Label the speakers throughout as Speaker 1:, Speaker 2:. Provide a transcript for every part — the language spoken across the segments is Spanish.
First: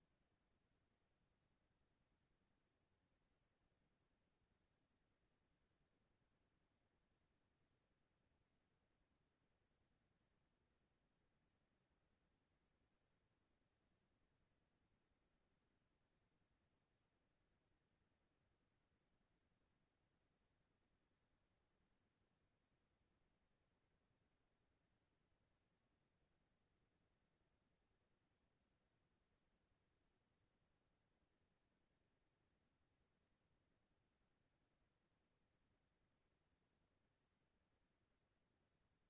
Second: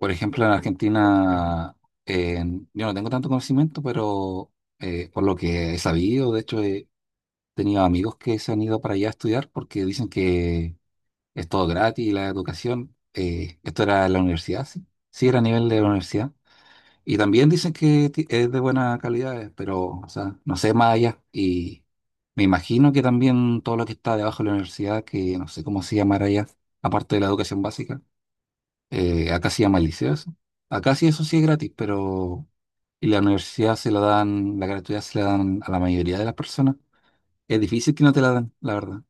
Speaker 1: Por ejemplo, en Argentina, eh, yo no tengo tanto conocimiento, pero por lo que he sabido, de hecho, he tenido amigos que se han ido para allá a estudiar porque dicen que es todo gratis la educación. Esto era en la universidad, sí. Sí, era a nivel de la universidad. Y también dicen que es de buena calidad, pero, o sea, no sé más allá. Y me imagino que también todo lo que está debajo de la universidad, que no sé cómo se llamará allá, aparte de la educación básica. Acá se llama liceo eso. Acá sí eso sí es gratis, pero y la universidad se la dan, la gratuidad se la dan a la mayoría de las personas. Es difícil que no te la dan, la verdad.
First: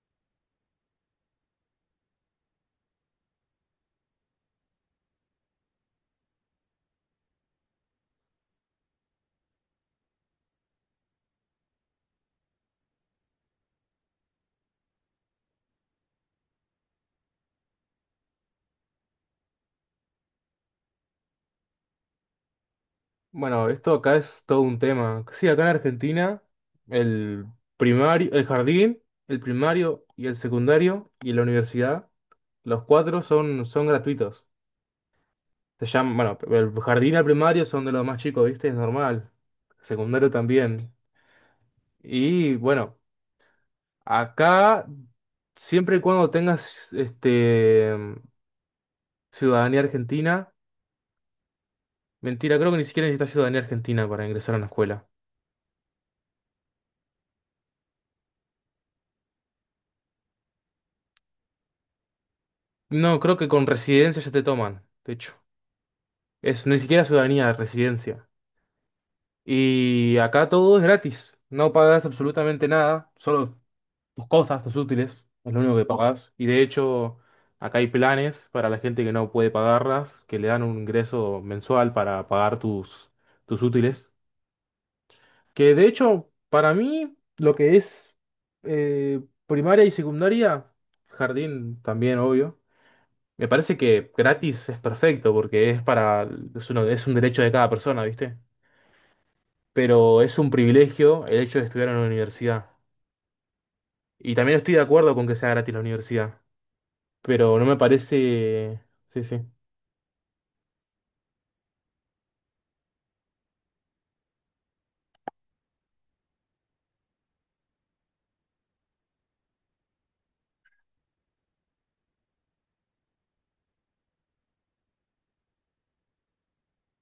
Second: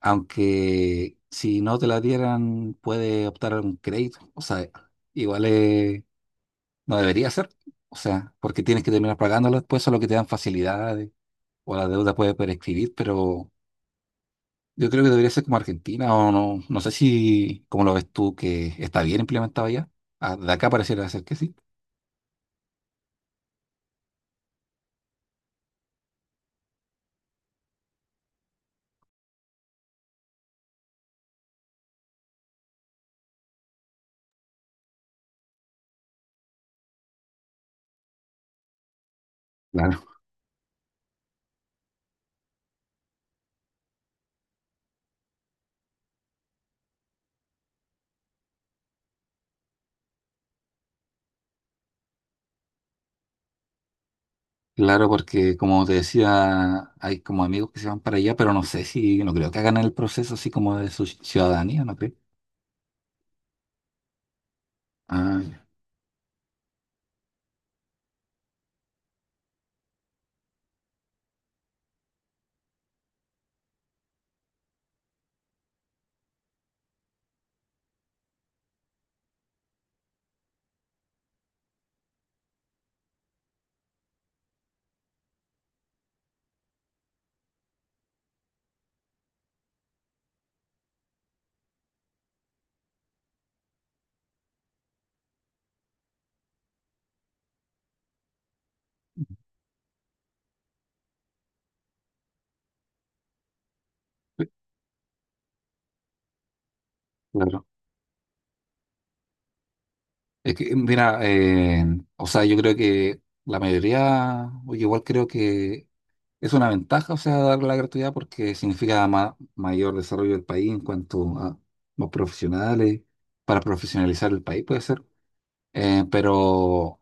Speaker 1: Aunque si no te la dieran, puede optar a un crédito. O sea, igual no debería ser. O sea, porque tienes que terminar pagándola después, solo que te dan facilidades o la deuda puede prescribir, pero yo creo que debería ser como Argentina o no. No sé si, como lo ves tú, que está bien implementado ya. Ah, de acá pareciera ser que sí.
Speaker 2: Bueno, esto acá es todo un tema. Sí, acá en Argentina, el primario, el jardín, el primario y el secundario y la universidad, los cuatro son gratuitos. Se llaman, bueno, el jardín y el primario son de los más chicos, ¿viste? Es normal.
Speaker 1: Claro,
Speaker 2: Secundario también. Y bueno, acá, siempre y cuando tengas ciudadanía argentina, mentira, creo que ni siquiera necesitas ciudadanía argentina para ingresar a una escuela.
Speaker 1: claro, porque como te decía, hay como amigos que se van para allá, pero no sé si, no creo que hagan el proceso así como de su ciudadanía, ¿no crees?
Speaker 2: No, creo que con residencia ya te toman, de hecho.
Speaker 1: Ah,
Speaker 2: Es ni siquiera ciudadanía, residencia. Y acá todo es gratis. No pagas absolutamente nada, solo tus cosas, tus útiles, es lo único que pagas. Y de hecho, acá hay planes para la gente que no puede pagarlas, que le dan un ingreso mensual para pagar tus útiles. Que de hecho, para mí, lo que es primaria y secundaria, jardín también, obvio. Me parece que gratis es perfecto porque es para, es uno- es un derecho de cada persona, ¿viste? Pero es un privilegio el hecho de estudiar en la universidad. Y
Speaker 1: ya.
Speaker 2: también estoy de acuerdo con que sea gratis la universidad, pero no
Speaker 1: Claro.
Speaker 2: me parece. Sí, sí.
Speaker 1: Es que, mira, o sea, yo creo que la mayoría, oye, igual creo que es una ventaja, o sea, dar la gratuidad porque significa mayor desarrollo del país en cuanto a los profesionales, para profesionalizar el país, puede ser. Eh, pero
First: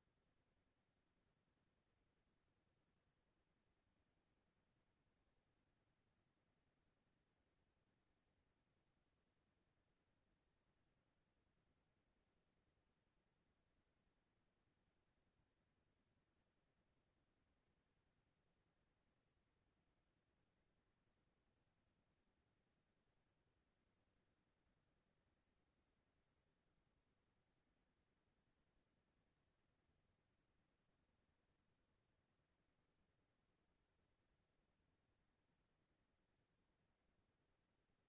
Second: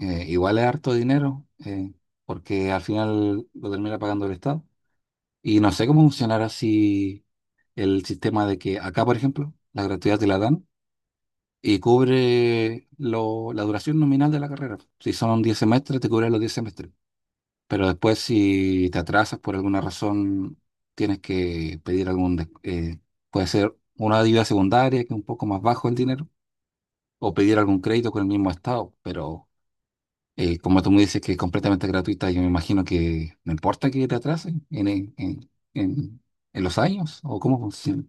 Speaker 1: Igual es harto dinero, porque al final lo termina pagando el Estado. Y no sé cómo funcionará si el sistema de que acá, por ejemplo, la gratuidad te la dan y cubre la duración nominal de la carrera. Si son 10 semestres, te cubre los 10 semestres. Pero después, si te atrasas por alguna razón, tienes que pedir algún... puede ser una ayuda secundaria, que es un poco más bajo el dinero, o pedir algún crédito con el mismo Estado, pero... como tú me dices que es completamente gratuita, yo me imagino que no importa que te atrasen en- en los años o cómo funciona.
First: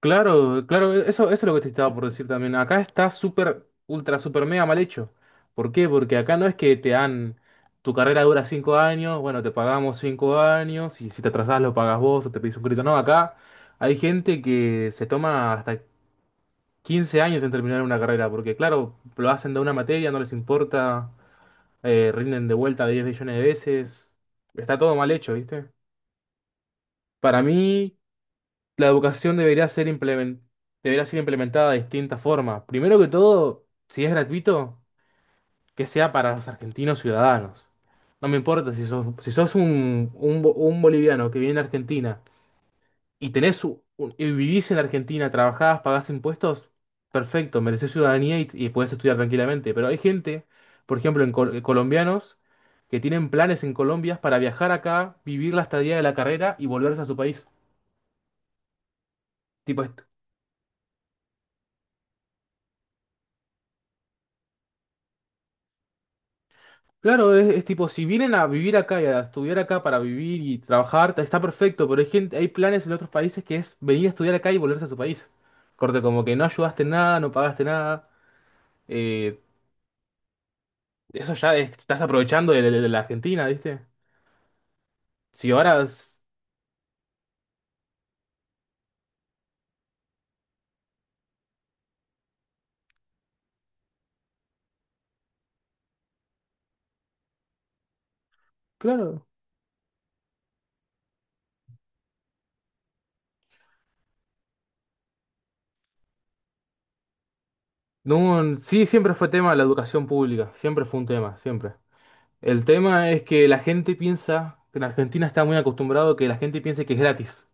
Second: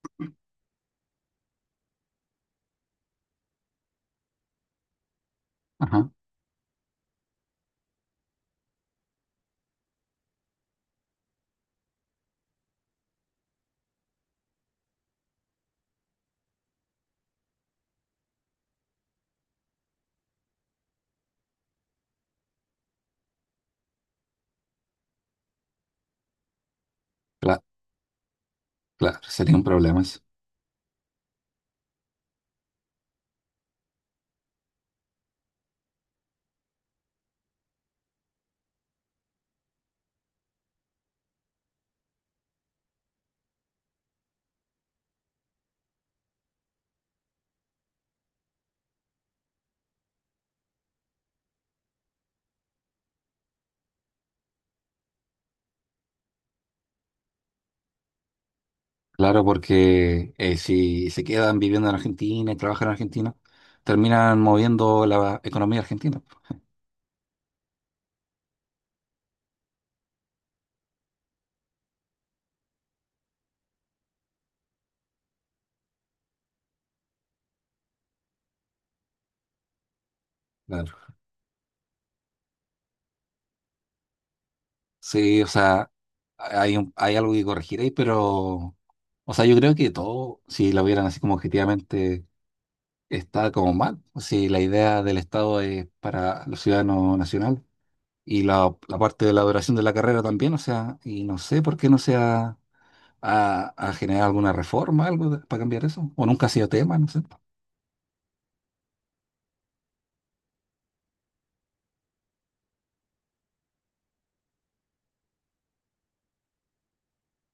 Speaker 2: Claro, claro, eso es lo que te estaba por decir también. Acá está súper, ultra, súper mega mal hecho. ¿Por qué?
Speaker 1: Ajá,
Speaker 2: Porque acá no es que te dan. Tu carrera dura 5 años, bueno, te pagamos 5 años, y si te atrasás lo pagas vos o te pedís un crédito. No, acá hay gente que se toma hasta 15 años en terminar una carrera, porque claro, lo hacen de una materia, no les importa. Rinden de vuelta 10 billones de veces. Está todo mal hecho, ¿viste? Para
Speaker 1: claro,
Speaker 2: mí, la
Speaker 1: claro,
Speaker 2: educación
Speaker 1: sería un problema eso.
Speaker 2: debería ser implementada de distintas formas. Primero que todo, si es gratuito, que sea para los argentinos ciudadanos. No me importa si sos, si sos un boliviano que viene a Argentina y y vivís en Argentina, trabajás, pagás impuestos, perfecto, merecés ciudadanía y podés estudiar tranquilamente. Pero hay gente, por ejemplo, colombianos, que tienen planes en Colombia para viajar acá, vivir la estadía de la carrera y volverse a su país.
Speaker 1: Claro,
Speaker 2: Tipo esto.
Speaker 1: porque si se quedan viviendo en Argentina y trabajan en Argentina, terminan moviendo la economía argentina, pues.
Speaker 2: Claro, es tipo, si vienen a vivir acá y a estudiar acá para vivir y trabajar, está perfecto, pero hay gente, hay planes en otros países que es venir a estudiar acá y volverse a su país. Corte, como que no ayudaste en nada, no pagaste nada. eh,
Speaker 1: Claro.
Speaker 2: Eso ya estás aprovechando de la Argentina, ¿viste?
Speaker 1: Sí, o
Speaker 2: Si ahora,
Speaker 1: sea, hay algo que corregir ahí, pero, o sea, yo creo que todo, si lo vieran así como objetivamente está como mal. Si la idea del Estado es para los ciudadanos nacionales y la parte
Speaker 2: claro.
Speaker 1: de la duración de la carrera también, o sea, y no sé por qué no se ha a generar alguna reforma, para cambiar eso, o nunca ha sido tema, no sé.
Speaker 2: No, sí, siempre fue tema la educación pública, siempre fue un tema, siempre. El tema es que la gente piensa, que en Argentina está muy acostumbrado que la gente piense que es gratis.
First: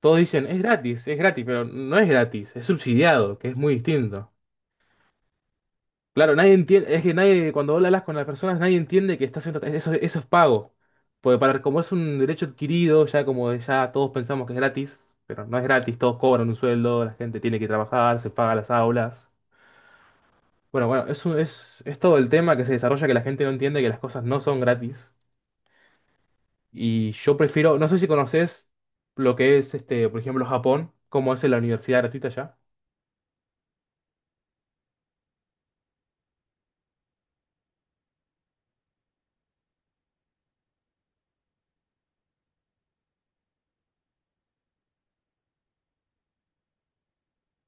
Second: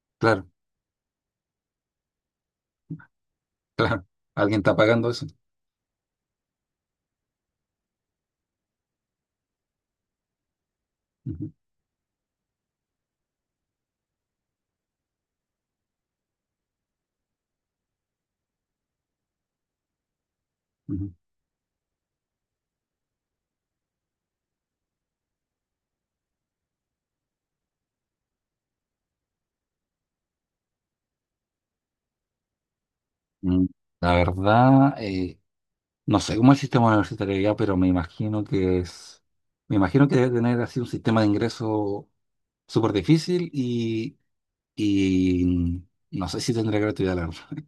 Speaker 2: Todos dicen,
Speaker 1: Claro,
Speaker 2: es gratis, pero no es gratis, es subsidiado, que es muy
Speaker 1: claro,
Speaker 2: distinto.
Speaker 1: alguien está pagando eso.
Speaker 2: Claro, nadie entiende, es que nadie, cuando hablas con las personas, nadie entiende que está haciendo, eso es pago. Porque
Speaker 1: Ujú,
Speaker 2: para, como es un derecho adquirido, ya como ya todos pensamos que es gratis, pero no es gratis, todos cobran un sueldo, la gente tiene que trabajar, se paga las aulas. Bueno, bueno,
Speaker 1: ujú.
Speaker 2: eso es todo el tema que se desarrolla que la gente no entiende que las cosas no son gratis. Y yo prefiero, no sé si conoces lo que es por ejemplo, Japón, cómo es la universidad gratuita allá.
Speaker 1: Mm, La verdad, no sé cómo es el sistema universitario ya, pero me imagino que debe tener así un sistema de ingreso súper difícil y no sé si tendré gratuidad, la verdad.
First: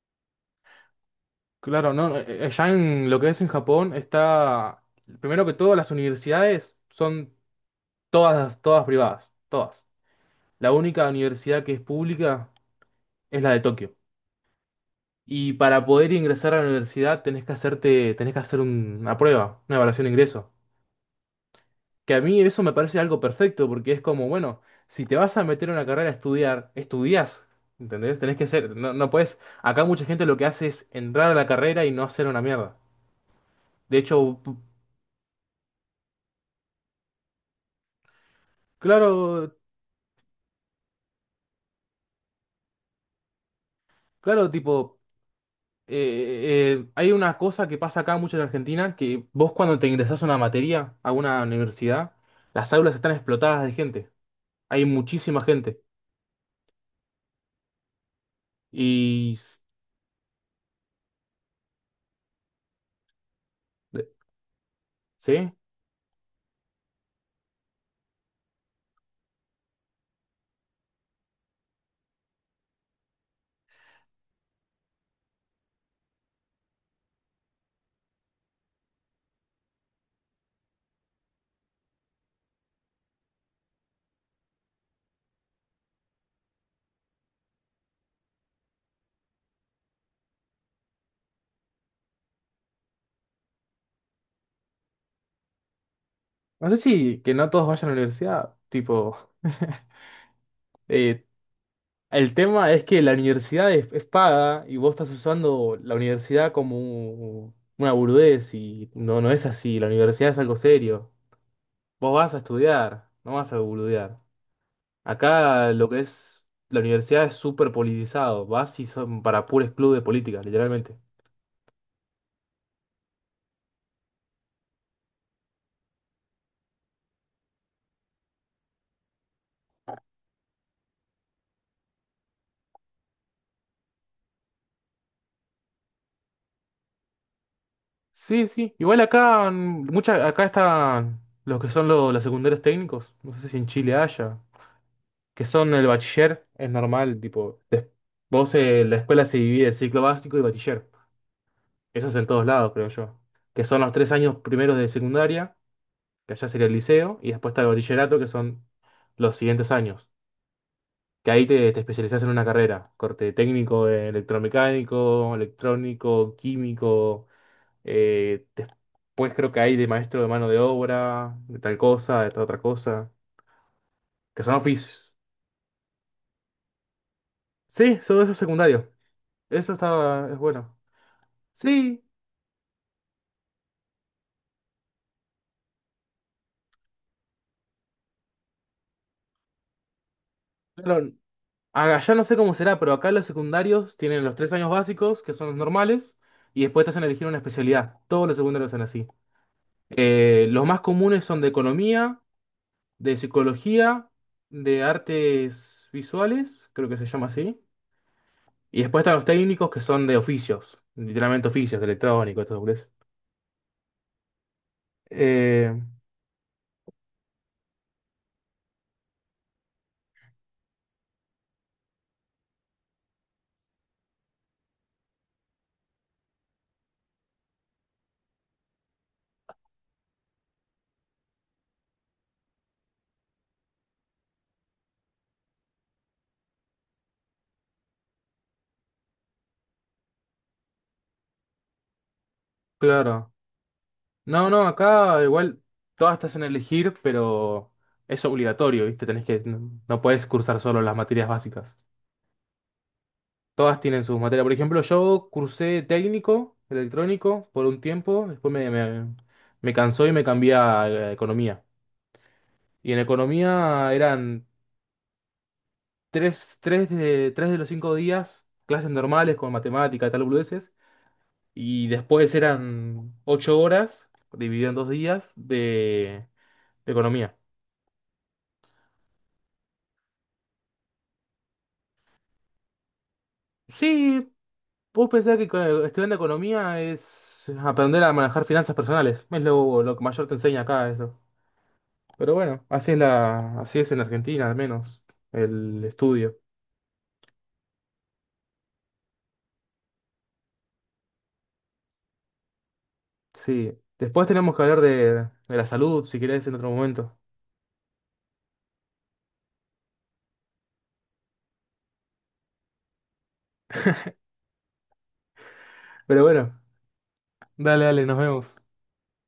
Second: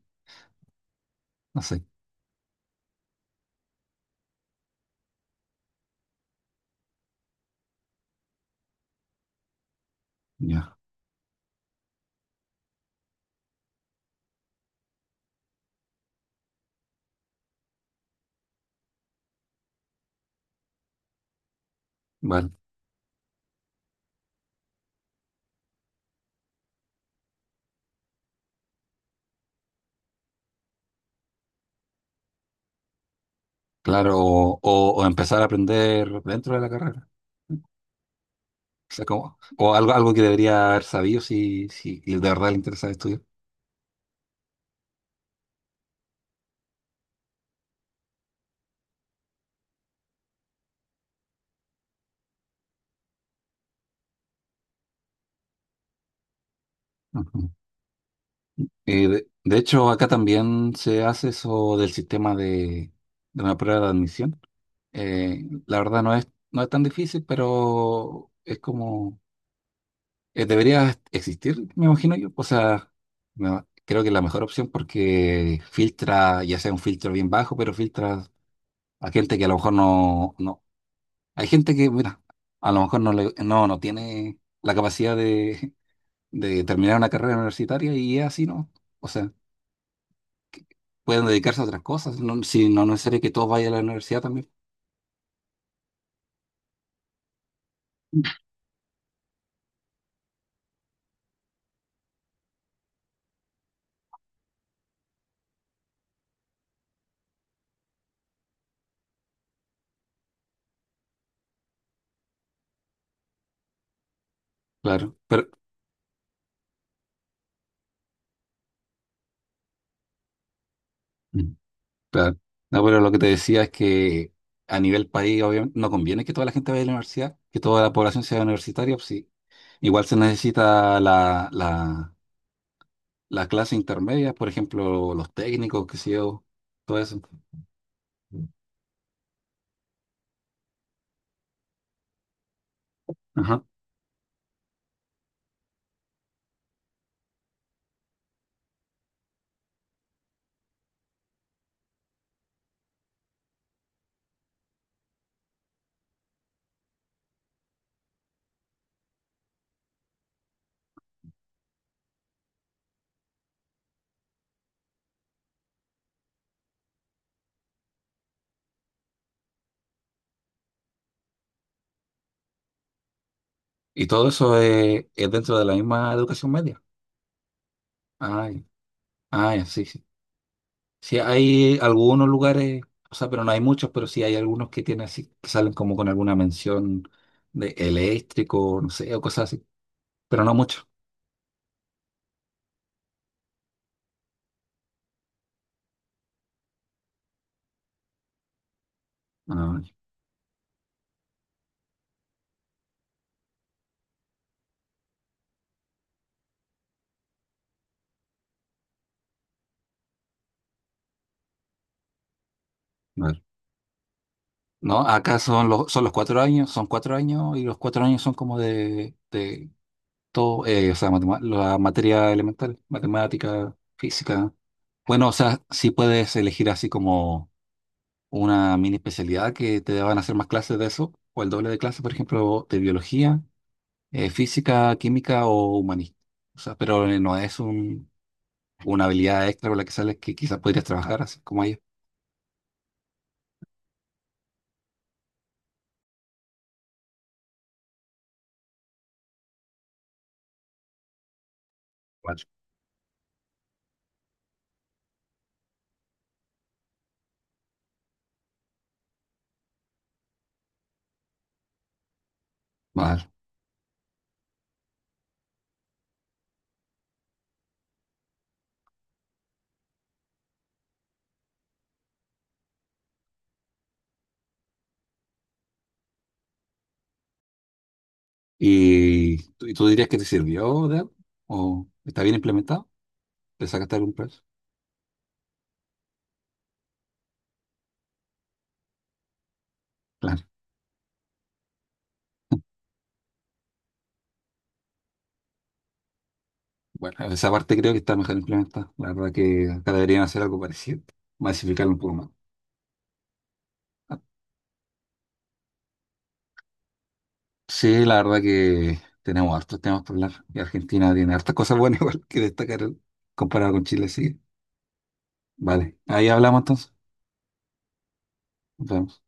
Speaker 1: No sé.
Speaker 2: Claro, no, allá en lo que es en Japón está, primero que todo, las universidades son todas, todas privadas, todas. La
Speaker 1: Ya.
Speaker 2: única universidad que es pública es la de Tokio. Y para poder ingresar a la universidad tenés que hacer una prueba, una evaluación de ingreso. Que a mí
Speaker 1: Vale.
Speaker 2: eso me parece algo perfecto, porque es como, bueno, si te vas a meter en una carrera a estudiar, estudias, ¿entendés? Tenés que ser, no, no puedes, acá mucha gente lo que hace es entrar a la carrera y no hacer una mierda. De
Speaker 1: Claro,
Speaker 2: hecho,
Speaker 1: o empezar a aprender dentro de la carrera. O sea, como,
Speaker 2: claro.
Speaker 1: o algo que debería haber sabido si, si de verdad le interesa estudiar.
Speaker 2: Claro, tipo, hay una cosa que pasa acá mucho en Argentina, que vos cuando te ingresás a una materia, a una universidad, las aulas están explotadas de gente. Hay muchísima gente.
Speaker 1: Ujú.
Speaker 2: Y,
Speaker 1: De
Speaker 2: s-
Speaker 1: hecho, acá también se hace eso del sistema de una prueba de
Speaker 2: de-
Speaker 1: admisión. Eh,
Speaker 2: ¿Sí?
Speaker 1: la verdad no es tan difícil, pero es como debería existir, me imagino yo. O sea, no, creo que es la mejor opción porque filtra, ya sea un filtro bien bajo, pero filtra a gente que a lo mejor no, no. Hay gente que, mira, a lo mejor no tiene la capacidad de terminar una carrera universitaria y es así, ¿no? O sea, pueden dedicarse a otras cosas, no, si no no es necesario que todos vayan a la universidad también.
Speaker 2: No sé si que no todos vayan a la universidad, tipo, eh, el tema es que la universidad es paga y vos estás usando la universidad como una burudez y no, no es así, la universidad es algo serio. Vos vas a estudiar, no vas a boludear.
Speaker 1: Claro, pero...
Speaker 2: Acá lo que es la universidad es súper politizado. Vas y son para puros clubes de política, literalmente.
Speaker 1: Claro. No, pero lo que te decía es que a nivel país, obviamente, no conviene que toda la gente vaya a la universidad, que toda la población sea universitaria, pues sí. Igual se necesita la clase intermedia, por ejemplo, los técnicos, qué sé yo, todo eso.
Speaker 2: Sí, sí. Igual acá, acá están los que son los secundarios técnicos. No sé si
Speaker 1: Ajá.
Speaker 2: en Chile haya. Que son el bachiller, es normal, tipo. Vos en la escuela se divide en ciclo básico y bachiller. Eso es en todos lados, creo yo. Que son los 3 años primeros de secundaria, que allá sería el liceo, y después está el bachillerato, que son los siguientes años. Que ahí te especializás en una carrera, corte técnico en electromecánico, electrónico, químico, después creo que hay de maestro de mano de obra, de tal cosa, de tal otra cosa,
Speaker 1: Y todo
Speaker 2: que son
Speaker 1: eso es,
Speaker 2: oficios.
Speaker 1: es dentro de la misma educación media.
Speaker 2: Sí, todo eso es
Speaker 1: Ay,
Speaker 2: secundario,
Speaker 1: ay,
Speaker 2: eso
Speaker 1: sí, sí.
Speaker 2: está, es bueno.
Speaker 1: Sí, hay
Speaker 2: Sí,
Speaker 1: algunos lugares, o sea, pero no hay muchos, pero sí hay algunos que tienen así, que salen como con alguna mención de eléctrico, no sé, o cosas así, pero no muchos.
Speaker 2: pero allá no sé cómo será, pero acá los secundarios tienen los 3 años básicos, que son los normales, y después te hacen elegir una especialidad, todos los secundarios son así.
Speaker 1: Ah,
Speaker 2: Los más comunes son de economía, de psicología, de artes visuales, creo que se llama así. Y después están los técnicos que son de oficios, literalmente oficios, de electrónico, esto es.
Speaker 1: vale. No, acá son
Speaker 2: Eh,
Speaker 1: son los 4 años, son 4 años y los 4 años son como de, todo, o sea, la materia elemental, matemática, física. Bueno, o sea, sí puedes elegir así como una mini especialidad que te van a hacer más clases de eso, o el doble de clases, por ejemplo, de biología, física, química o humanista. O sea, pero no es un, una habilidad extra con la que sales que quizás podrías trabajar así como ellos.
Speaker 2: claro. No, no, acá igual todas te en elegir, pero es obligatorio, ¿viste? Tenés que, no, no podés cursar solo las materias básicas.
Speaker 1: Vale.
Speaker 2: Todas tienen sus materias. Por ejemplo, yo cursé técnico, electrónico, por un tiempo, después me cansó y me cambié a economía. Y en
Speaker 1: Vale.
Speaker 2: economía eran tres de los cinco días, clases normales con matemática, tal, boludeces. Y después eran 8 horas, dividido en 2 días, de economía.
Speaker 1: Y tú dirías que te sirvió de algo? ¿O está bien implementado? ¿Le sacaste algún
Speaker 2: Sí,
Speaker 1: precio?
Speaker 2: vos pensás que estudiando economía es aprender a manejar finanzas personales. Es lo que mayor te
Speaker 1: Claro.
Speaker 2: enseña acá eso. Pero bueno, así es en Argentina al menos, el estudio.
Speaker 1: Bueno, esa parte creo que está mejor implementada. La verdad que acá deberían hacer algo parecido. Masificarlo un poco más.
Speaker 2: Sí.
Speaker 1: Ah,
Speaker 2: Después tenemos que hablar de la salud, si querés, en otro momento.
Speaker 1: sí, la verdad que tenemos hartos temas por hablar. Y Argentina tiene hartas cosas buenas igual que destacar comparado con Chile, sí. Vale,
Speaker 2: Pero
Speaker 1: ahí
Speaker 2: bueno,
Speaker 1: hablamos entonces.
Speaker 2: dale, dale, nos vemos.
Speaker 1: Nos vemos.